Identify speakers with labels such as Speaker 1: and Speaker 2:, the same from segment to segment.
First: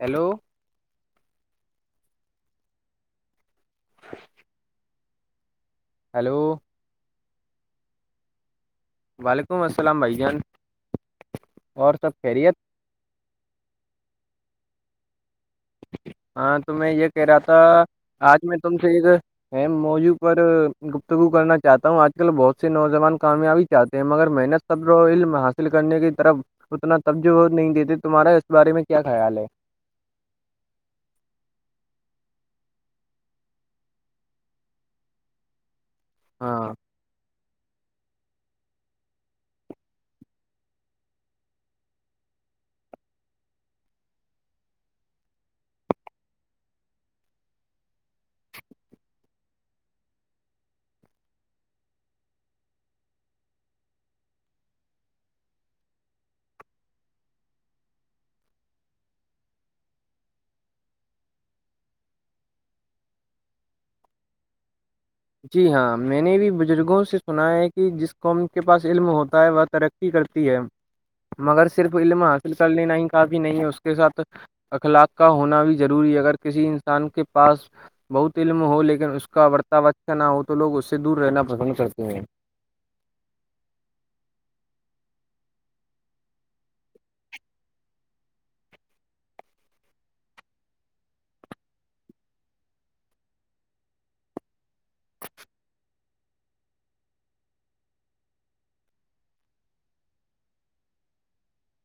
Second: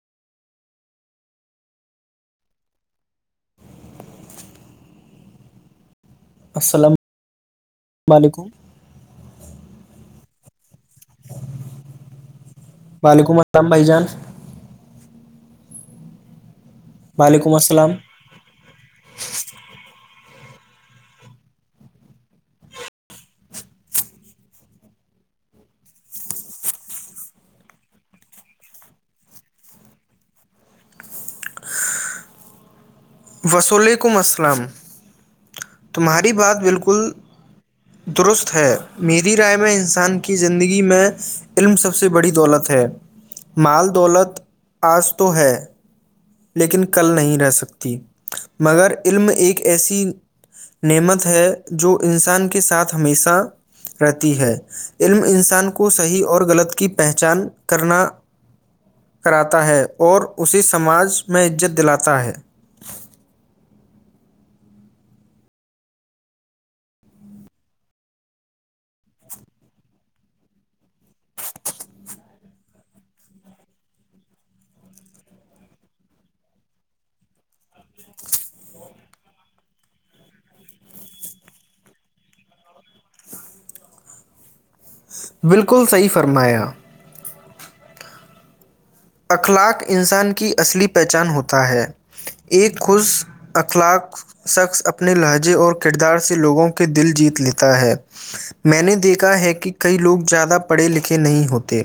Speaker 1: hello hello
Speaker 2: ال و علیکم
Speaker 1: وعلیکم السلام بھائی جان اور سب خیریت
Speaker 2: وعلیکم اللام بھائی جان
Speaker 1: ہاں تو میں یہ کہہ رہا
Speaker 2: وعلیکم
Speaker 1: تھا
Speaker 2: السلام
Speaker 1: آج میں تم سے ایک ا موضوع پر گفتگو کرنا چاہتا ہوں آج کل بہت سے نوجوان کامیابی چاہتے ہیں مگر محنت صبر و علم حاصل کرنے کی طرف اتنا تبج نہیں دیتے تمہارا اس بارے میں کیا خیال ہے
Speaker 2: وسلیکم السلام تمہاری بات
Speaker 1: ہاں
Speaker 2: بالکل درست ہے میری رائے میں انسان کی زندگی میں علم سب سے بڑی دولت ہے مال دولت آج تو ہے لیکن کل نہیں رہ سکتی مگر علم ایک ایسی نعمت ہے جو انسان کے ساتھ ہمیشہ رہتی ہے علم انسان کو صحیح اور غلط کی پہچان کراتا ہے اور اسے سماج میں عزت دلاتا ہے
Speaker 1: جی ہاں میں نے بھی بزرگوں سے سنا ہے کہ جس قوم کے پاس علم ہوتا ہے وہ ترقی کرتی ہے مگر صرف علم حاصل کر لینا ہی کافی نہیں ہے اس کے ساتھ اخلاق کا ہونا بھی ضروری ہے اگر کسی انسان کے پاس بہت علم ہو لیکن اس کا بتاوا نہ ہو تو لوگ اس سے دور رہنا پسند کرتے ہیں
Speaker 2: بالکل صحیح فرمایا اخلاق انسان کی اصلی پہچان ہوتا ہے ایک خوش اخلاق شخص اپنے لہجے اور کردار سے لوگوں کے دل جیت لیتا ہے میں نے دیکھا ہے کہ کئی لوگ زیادہ پڑھے لکھے نہیں ہوتے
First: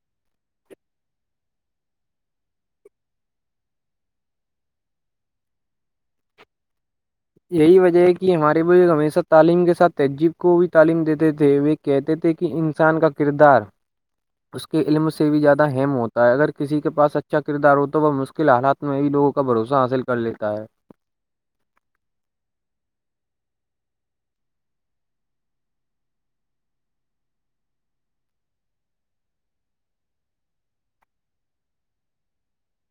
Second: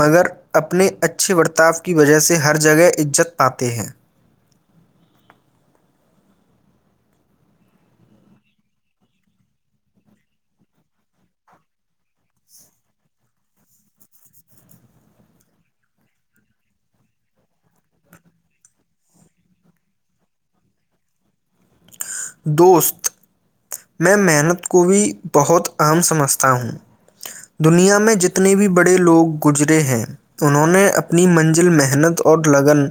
Speaker 2: مگر اپنے اچھے اچھے برتاؤ کی وجہ سے ہر جگہ عزت پاتے ہیں
Speaker 1: یہی وجہ ہے کہ ہمارے بزرگ ہمیشہ تعلیم کے ساتھ تہجذیب کو بھی تعلیم دیتے تھے وہ کہتے تھے کہ انسان کا کردار اس کے علم سے بھی زیادہ اہم ہوتا ہے اگر کسی کے پاس اچھا کردار ہو تو وہ مشکل حالات میں بھی لوگوں کا بھروسہ حاصل کر لیتا ہے
Speaker 2: دوست میں محنت کو بھی بہت عام سمجھتا ہوں دنیا میں جتنے بھی بڑے لوگ گزرے ہیں انہوں نے اپنی منزل محنت اور لگن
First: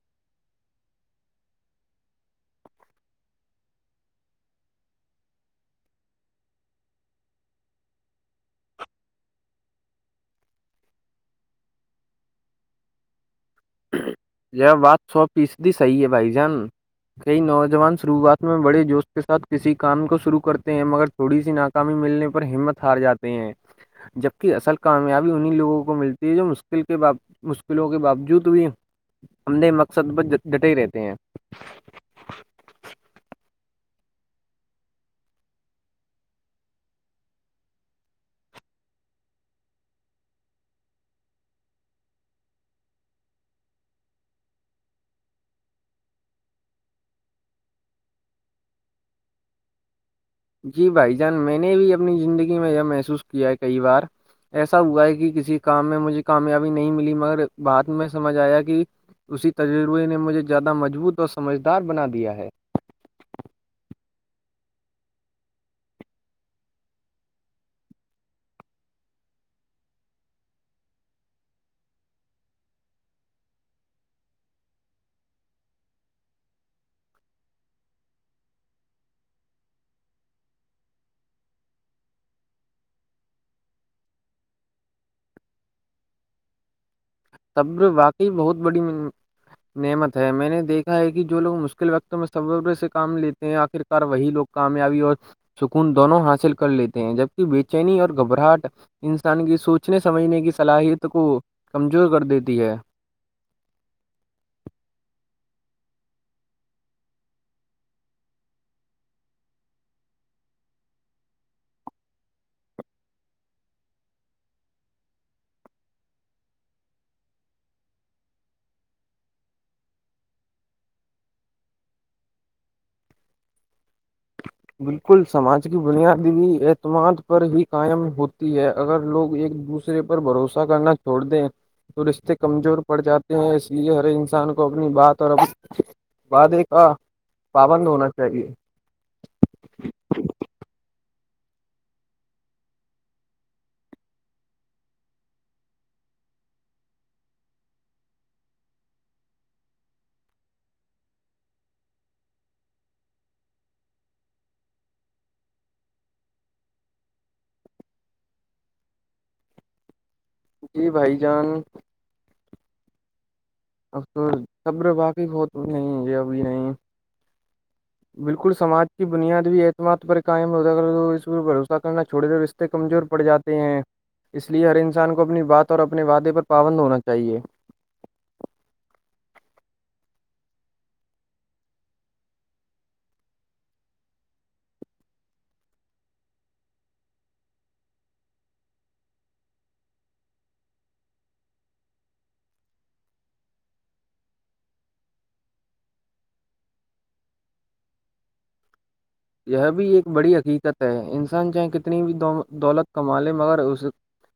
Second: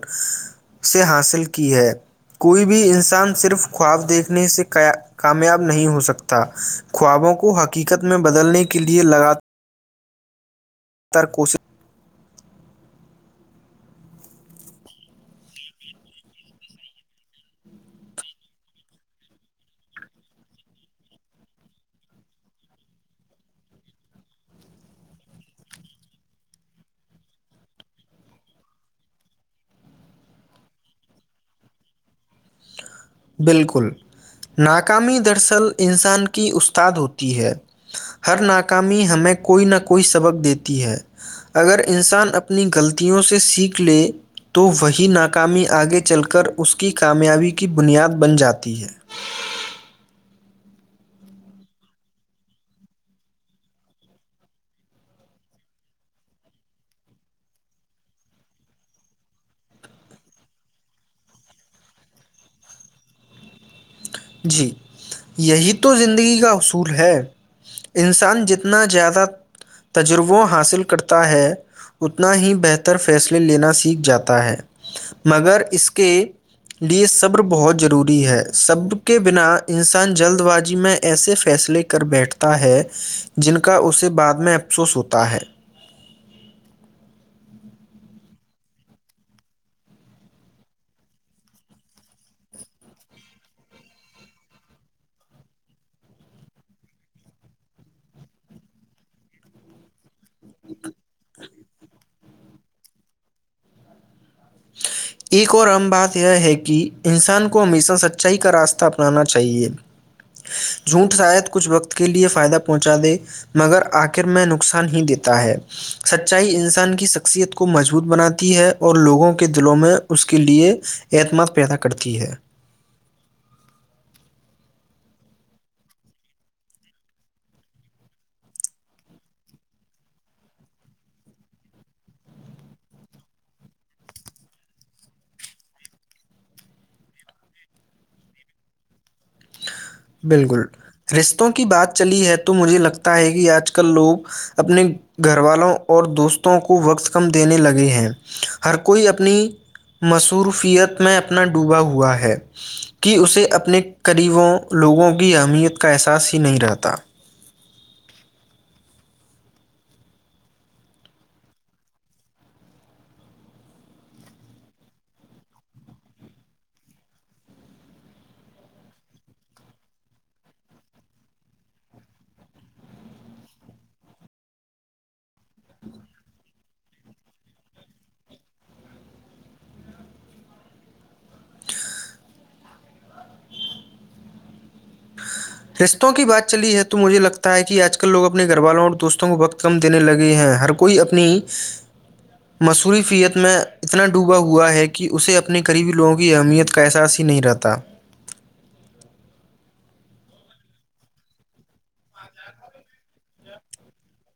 Speaker 2: سے حاصل کی ہے کوئی بھی انسان صرف خواب دیکھنے سے کامیاب نہیں ہو سکتا خوابوں کو حقیقت میں بدلنے کے لئے لگاتار زدہ تر کوشش
Speaker 1: یہ بات سو فیصدی صحیح ہے بھائی جان کئی نوجوان شروعات میں بڑے جوش کے ساتھ کسی کام کو شرو کرتے ہیں مگر تھوڑی سی ناکامی ملنے پر ہمت ہار جاتے ہیں جبک اصل کامیابی انیں لوگوں کو ملتی ہے جو مشکل کے مشکلوں کے باوجود بھی ہم نے مقصد ب ڈٹے رہتے ہیں
Speaker 2: بالکل ناکامی دراصل انسان کی استاد ہوتی ہے ہر ناکامی ہمیں کوئی نہ کوئی سبق دیتی ہے اگر انسان اپنی غلطیوں سے سیکھ لے تو وہی ناکامی آگے چل کر اس کی کامیابی کی بنیاد بن جاتی ہے
Speaker 1: جی بھائی جان میں نے بھی اپنی زندگی میں یہ محسوس کیا ہے کئی بار ایسا ہوا ہے کہ کسی کام میں مجھے کامیابی نہیں ملی مگر بعات میں سمجھ آیا کہ اسی تجربے نے مجھے زیادہ مضبوط اور سمجھدار بنا دیا ہے
Speaker 2: جی یہی تو زندگی کا اصول ہے انسان جتنا زیادہ تجربہ حاصل کرتا ہے اتنا ہی بہتر فیصلے لینا سیکھ جاتا ہے مگر اس کے لیے صبر بہت ضروری ہے صبر کے بنا انسان جلد بازی میں ایسے فیصلے کر بیٹھتا ہے جن کا اسے بعد میں افسوس ہوتا ہے
Speaker 1: صبر واقعی بہت بڑی نعمت ہے میں نے دیکھا ہے کہ جو لوگ مشکل وقتوں میں صبر سے کام لیتے ہیں آخرکار وہی لوگ کامیابی اور سکون دونوں حاصل کر لیتے ہیں جبکہ بے چینی اور گھبراہٹ انسان کی سوچنے سمجھنے کی صلاحیت کو ک کر دیتی ہے
Speaker 2: ایک اور اہم بات یہ ہے کہ انسان کو ہمیشہ سچائی کا راستہ اپنانا چاہیے جھوٹ شاید کچھ وقت کے لیے فائدہ پہنچا دے مگر آخر میں نقصان ہی دیتا ہے سچائی انسان کی شخصیت کو مضبوط بناتی ہے اور لوگوں کو دلوں میں اس کے لیئے اعتماد پیدا کرتی ہے
Speaker 1: بالکل سماج کی بنیادیی اعتماد پر ہی قائم ہوتی ہے اگر لوگ ایک دوسرے پر بھروسہ کرنا چھوڑ دیں تو رشتے کمزور پڑ جاتے ہیں اس لیے ہر انسان کو اپنی بات اور وعدے کا پابند ہونا چاہیے
Speaker 2: بالکل رشتوں کی بات چلی ہے تو مجھے لگتا ہے کہ آج کل لوگ اپنے گھر والوں اور دوستوں کو وقت کم دینے لگے ہیں ہر کوئی اپنی مصروفیت میں اپنا ڈوبا ہوا ہے کہ اسے اپنے قریبوں لوگوں کی اہمیت کا احساس ہی نہیں رہتا
Speaker 1: جی بھائی جان ا صبر واقف ہو تو نہیں یہ ابھی نہیں بالکل سماج کی بنیاد بھی اعتماد پر قائم ہوتا اگر اس پر بھروسہ کرنا چھوڑے تو رشتے کمزور پڑ جاتے ہیں اس لیے ہر انسان کو اپنی بات اور اپنے وعدے پر پابند ہونا چاہیے
Speaker 2: رشتوں کی بات چلی ہے تو مجھے لگتا ہے کہ آج کل لوگ اپنے گھر والوں اور دوستوں کو وقت کم دینے لگے ہیں ہر کوئی اپنی مصوری فیت میں اتنا ڈوبا ہوا ہے کہ اسے اپنے قریبی لوگوں کی اہمیت کا احساس ہی نہیں رہتا
Speaker 1: یہ بھی ایک بڑی حقیقت ہے انسان چاہے کتنی بھی دولت کما لے مگر اس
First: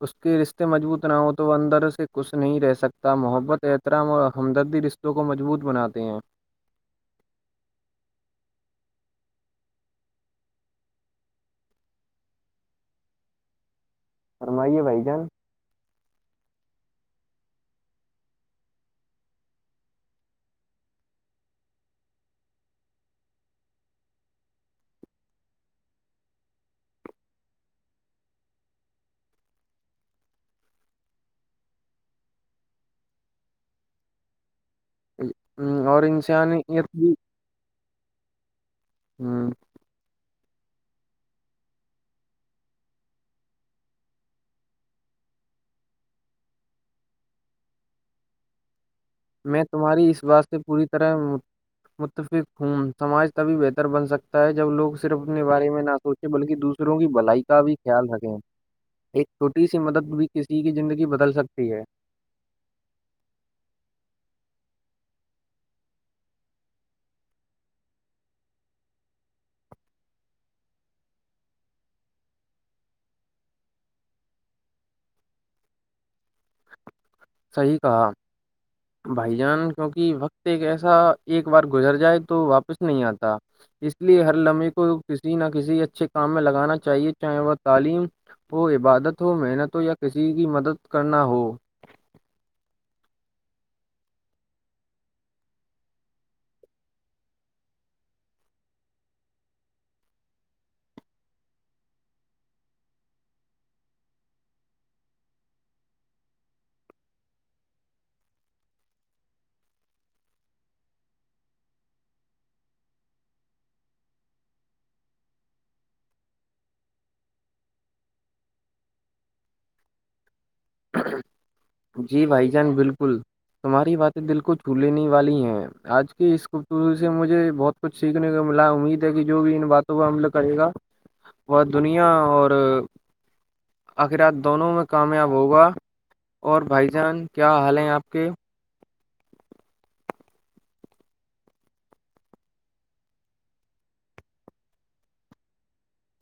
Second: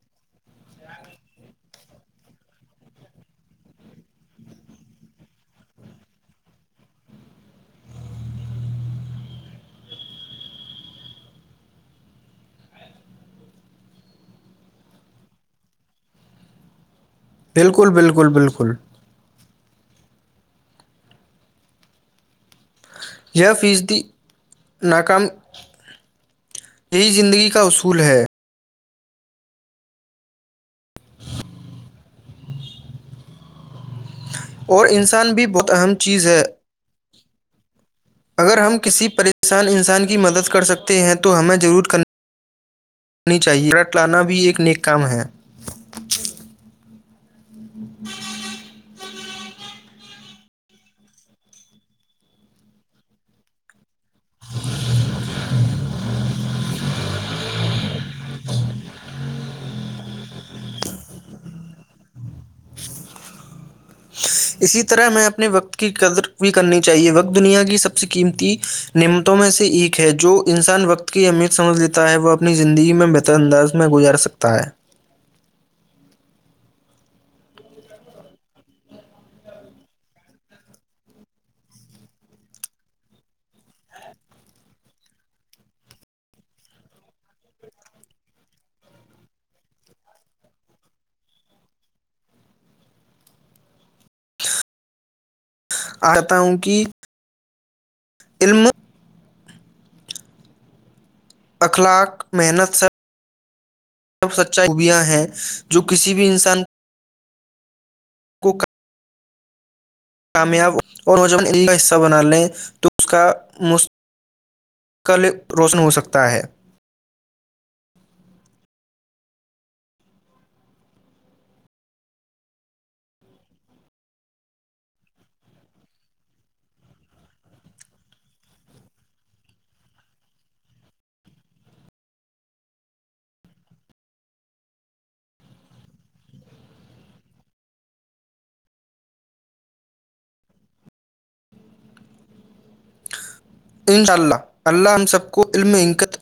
Speaker 1: اس کے رشتے مضبوط نہ ہوں تو وہ اندر سے کچھ نہیں رہ سکتا محبت احترام اور ہمدردی رشتوں کو مضبوط بناتے ہیں فرمائیے بھائی جان
Speaker 2: بالکل بالکل بالکل یہ فیصدی ناکام یہی زندگی کا اصول ہے اور انسان بھی بہت
Speaker 1: ہم،
Speaker 2: اہم
Speaker 1: اور
Speaker 2: چیز ہے
Speaker 1: انسانیت بھی
Speaker 2: اگر ہم کسی
Speaker 1: ہم،
Speaker 2: پریشان انسان کی مدد کر کر سکتے ہیں تو ہمیں ضرور کرانی چاہیے رٹ لانا بھی ایک نیک کام ہے
Speaker 1: میں تمہاری اس واسط سے پوری طرح متفق ہوں سماج تبھی بہتر بن سکتا ہے جب لوگ صرف اپنے بارے میں نہ سوچیں بلکہ دوسروں کی بھلائی کا بھی خیال رکھیں ایک چھوٹی سی مدد بھی کسی کی زندگی بدل سکتی ہے
Speaker 2: اسی طرح ہمیں اپنے وقت کی قدر بھی کرنی چاہیے وقت دنیا کی سب سے قیمتی نعمتوں میں سے ایک ہے جو انسان وقت کی اہمیت سمجھ لیتا ہے وہ اپنی زندگی میں بہتر انداز میں گزار سکتا ہے
Speaker 1: صحیح کہا بھائی جان کیونکہ وقت ایک ایسا ایک بار گزر جائے تو واپس نہیں آتا اس لیے ہر لمحے کو کسی نہ کسی اچھے کام میں لگانا چاہیے چاہے وہ تعلیم ہو عبادت ہو محنت ہو یا کسی کی مدد کرنا ہو
Speaker 2: آتا ہوں کہ علم اخلاق محنت سب سب سچائی خوبیاں ہیں جو کسی بھی انسان کو کامیاب اور نوجوان ان کا حصہ بنا لیں تو اس کا مستقل روشن ہوسکتا ہے
Speaker 1: جی بھائی جان بالکل تمہاری باتیں دل کو چھو لینے والی ہیں آج کی اس خبور سے مجھے بہت کچھ سیکھنے کو ملا امید ہے کہ جو بھی ان باتوں پر عمل کرے گا ب دنیا اور آخرات دونوں میں کامیاب ہوگا اور بھائی جان کیا حال ہیں آپ کے
Speaker 2: انشاء اللہ اللہ ہم سب کو علم انکت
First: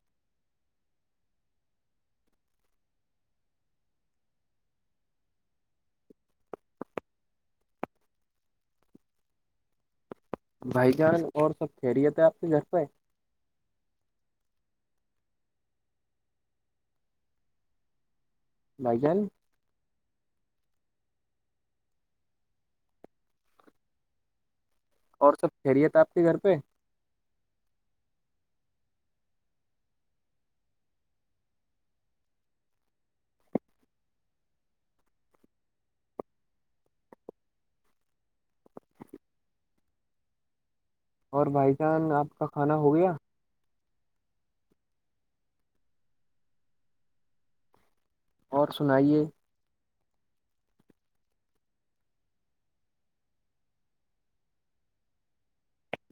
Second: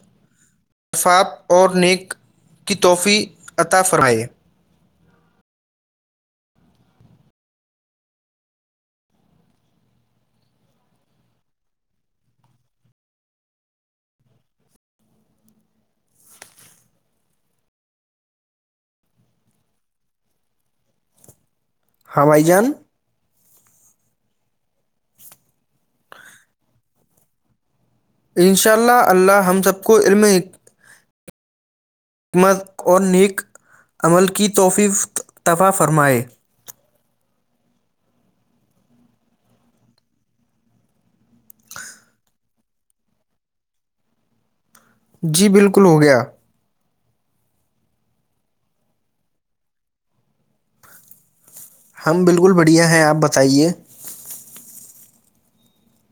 Speaker 2: افاف اور نیک کی توحفی عطا فرمائے
Speaker 1: بھائی جان اور سب خہریت ہے آپ کے گھر پہ بھائی جان
Speaker 2: ہاں بھائی جان جان
Speaker 1: اور سب خیریت آپ کے گھر پہ
Speaker 2: انشاء اللہ اللہ ہم سب کو علم حکمت اور نیک عمل کی توف دفاع فرمائے
Speaker 1: اور بھائی جان آپ کا کھانا ہو گیا
Speaker 2: جی بالکل ہو گیا
Speaker 1: اور سنائیے
Speaker 2: ہم بالکل بڑھیا ہیں آپ بتائیے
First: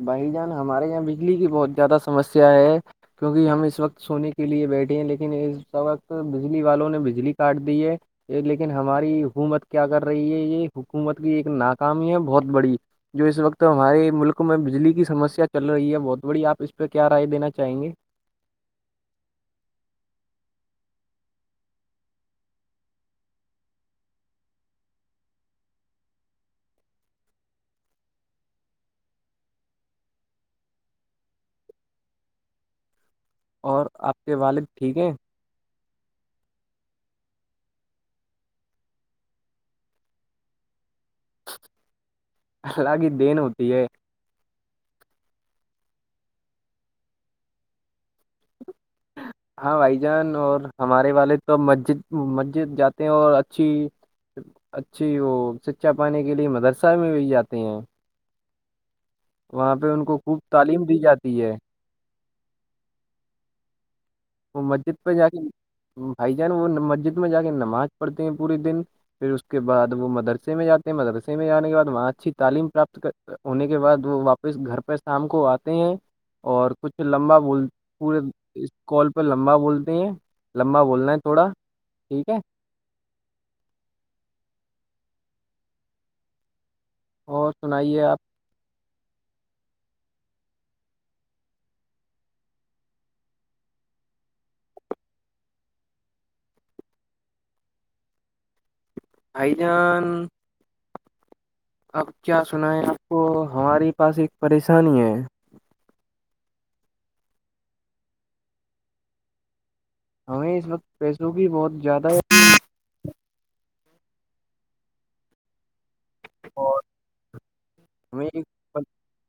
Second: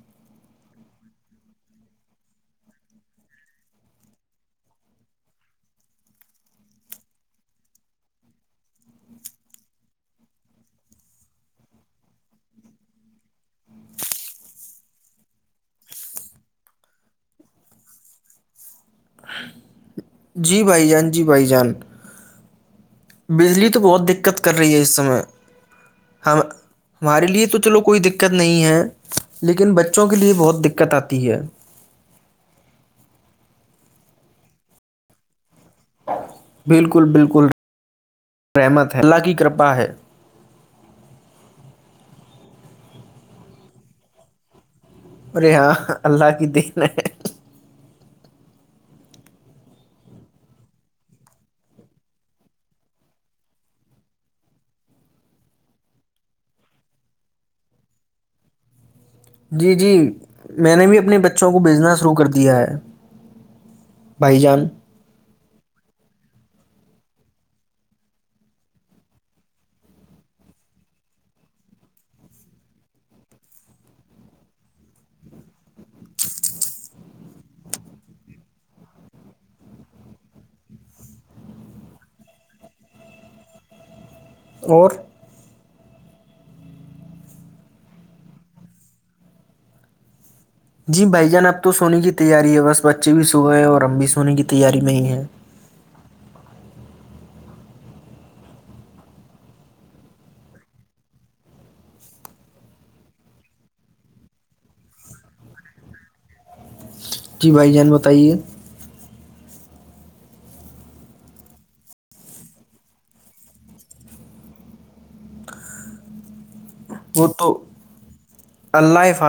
Speaker 1: بھائی جان ہمارے یہاں بجلی کی بہت زیادہ سمسیا ہے کیونکہ ہم اس وقت سونے کے لیے بیٹھے ہیں لیکن اس س وقت بجلی والوں نے بجلی کاٹ دی ہے لیکن ہماری حکومت کیا کر رہی ہے یہ حکومت کی ایک ناکامی ہے بہت بڑی جو اس وقت ہمارے ملک میں بجلی کی سمسیا چل رہی ہے بہت بڑیا آپ اس پہ کیا رائے دینا چاہیں گے
Speaker 2: جی بھائی جان جی بھائی جان بجلی تو بہت دقت کر رہی ہے اس سمے ہم ہمارے لیے تو چلو کوئی دقت نہیں ہے لیکن بچوں کے لیے بہت دقت آتی ہے
Speaker 1: اور آپ کے والد ٹھیک ہیں
Speaker 2: بالکل بالکل رحمت ہے اللہ کی کرپا ہے
Speaker 1: اللہ کی دین ہوتی ہے
Speaker 2: اوررے ہاں اللہ کی د ہے
Speaker 1: ہاں بھائی جان اور ہمارے والے تو مسجد مسجد جاتے ہیں اور اچھی اچھی وہ سچا پانے کے لیے مدرسہ میں بھی جاتے ہیں
Speaker 2: جی
Speaker 1: وہاں پہ
Speaker 2: جی
Speaker 1: ان کو خوب
Speaker 2: میں
Speaker 1: تعلیم
Speaker 2: نے
Speaker 1: دی
Speaker 2: بھی اپنے
Speaker 1: جاتی ہے
Speaker 2: بچوں کو بزنس شروع کر د [inaudible]
Speaker 1: وہ مسجد پہ جا کے بھائی جان وہ مسجد میں جا کے نماز پڑھتے ہیں پورے دن پھر اس کے بعد وہ مدرسے میں جاتے ہیں مدرسے میں جانے کے بعد وہاں اچھی تعلیم پراپت ہونے کے بعد وہ واپس گھر پہ شام کو آ ہیں اور کچھ لمبا بول پورے کال پہ لمبا بولتے ہیں لمبا بولنا ہے تھوڑا ٹھیک ہے
Speaker 2: اور
Speaker 1: اور سنائیے آپ [unintelligible]
Speaker 2: جی بھائی جان اب تو سونے کی تیاری ہے بس بچے بھی سو گئے اور ہم بھی سونے کی تیاری میں ہیں
Speaker 1: حائیجان اب کیا سنیں آپ کو ہمارے پاس ایک پریشانی ہے
Speaker 2: جی بھائی جان بتائیے
Speaker 1: ہمیں اس وقت پیسوں کی بہت زیادہ ہے بہت
Speaker 2: کتو
Speaker 1: ہم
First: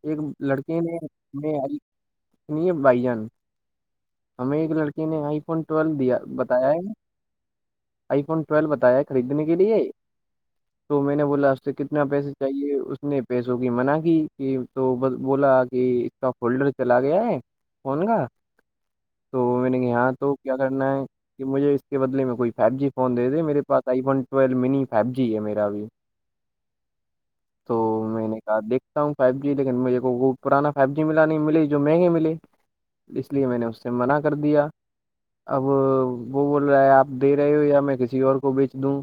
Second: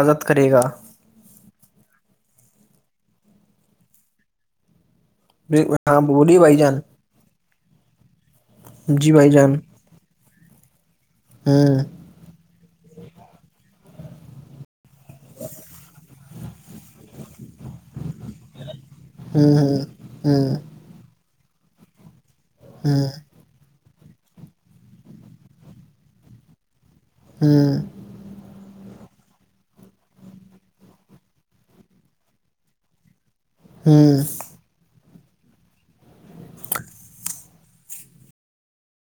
Speaker 1: ایک
Speaker 2: گا
Speaker 1: لڑکے نے نہیں بائی جان ہمیں ایک ل نے آئی فون ٹویلو
Speaker 2: ہاں
Speaker 1: دیا
Speaker 2: بولیے بھائی
Speaker 1: بتایا
Speaker 2: جان
Speaker 1: ہے آئی فون ٹویلو بتایا
Speaker 2: جی بھائی
Speaker 1: خریدنے کے
Speaker 2: جان
Speaker 1: لیے تو میں نے بولا اسپ سے
Speaker 2: ہوں
Speaker 1: کتنا پیسے چاہیے اس نے پیسوں کی منع کی جانب کی تو بولا کہ کا ہولڈر چلا گیا ہے [inaudible] فن کا تو
Speaker 2: ہوں ہوں
Speaker 1: یہاں تو
Speaker 2: ہوں
Speaker 1: کیا کرنا ہے [unintelligible] کہ مجھے اس کے بدلے میں کوئی فائیو جی
Speaker 2: ہوں
Speaker 1: فون دے د مے پاس iPhone tool mini five G ہے میرا ابھی
Speaker 2: ہوں
Speaker 1: تو میں نے کہا دیک ف جی لیکن مجے کو وہ پرانا فائیو جی م نہیں م جو مہنگے ملے اس لیے میں نے اس سے منع
Speaker 2: ہوں
Speaker 1: کر دیا اب وہ بول رہا ہے آپ دے رہے ہو یا میں کسی اور کو بیچ دوں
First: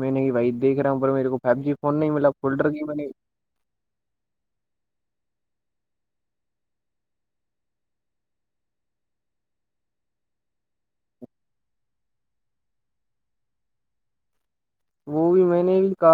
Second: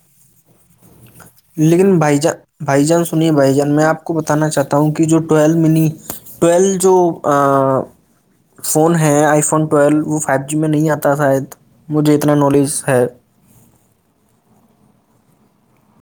Speaker 1: میں نہیں بھائی دیکھ رہا ہوں پر میرے کو فائیو جی فون
Speaker 2: لیکن
Speaker 1: نہیں
Speaker 2: بھائی
Speaker 1: ملا
Speaker 2: جان
Speaker 1: فولڈر کی
Speaker 2: بھائی
Speaker 1: میں
Speaker 2: جان
Speaker 1: نے
Speaker 2: سنیے بھائی جان میں آپ کو بتا بتانا چاہتا ہوں ٹ ٹویل ف ہیں آئی ف ٹویل وہ فو جی میں نہیں آتا شاید مجھے اتنا نالج ہے
Speaker 1: وہ بھی میں نے بھی کہا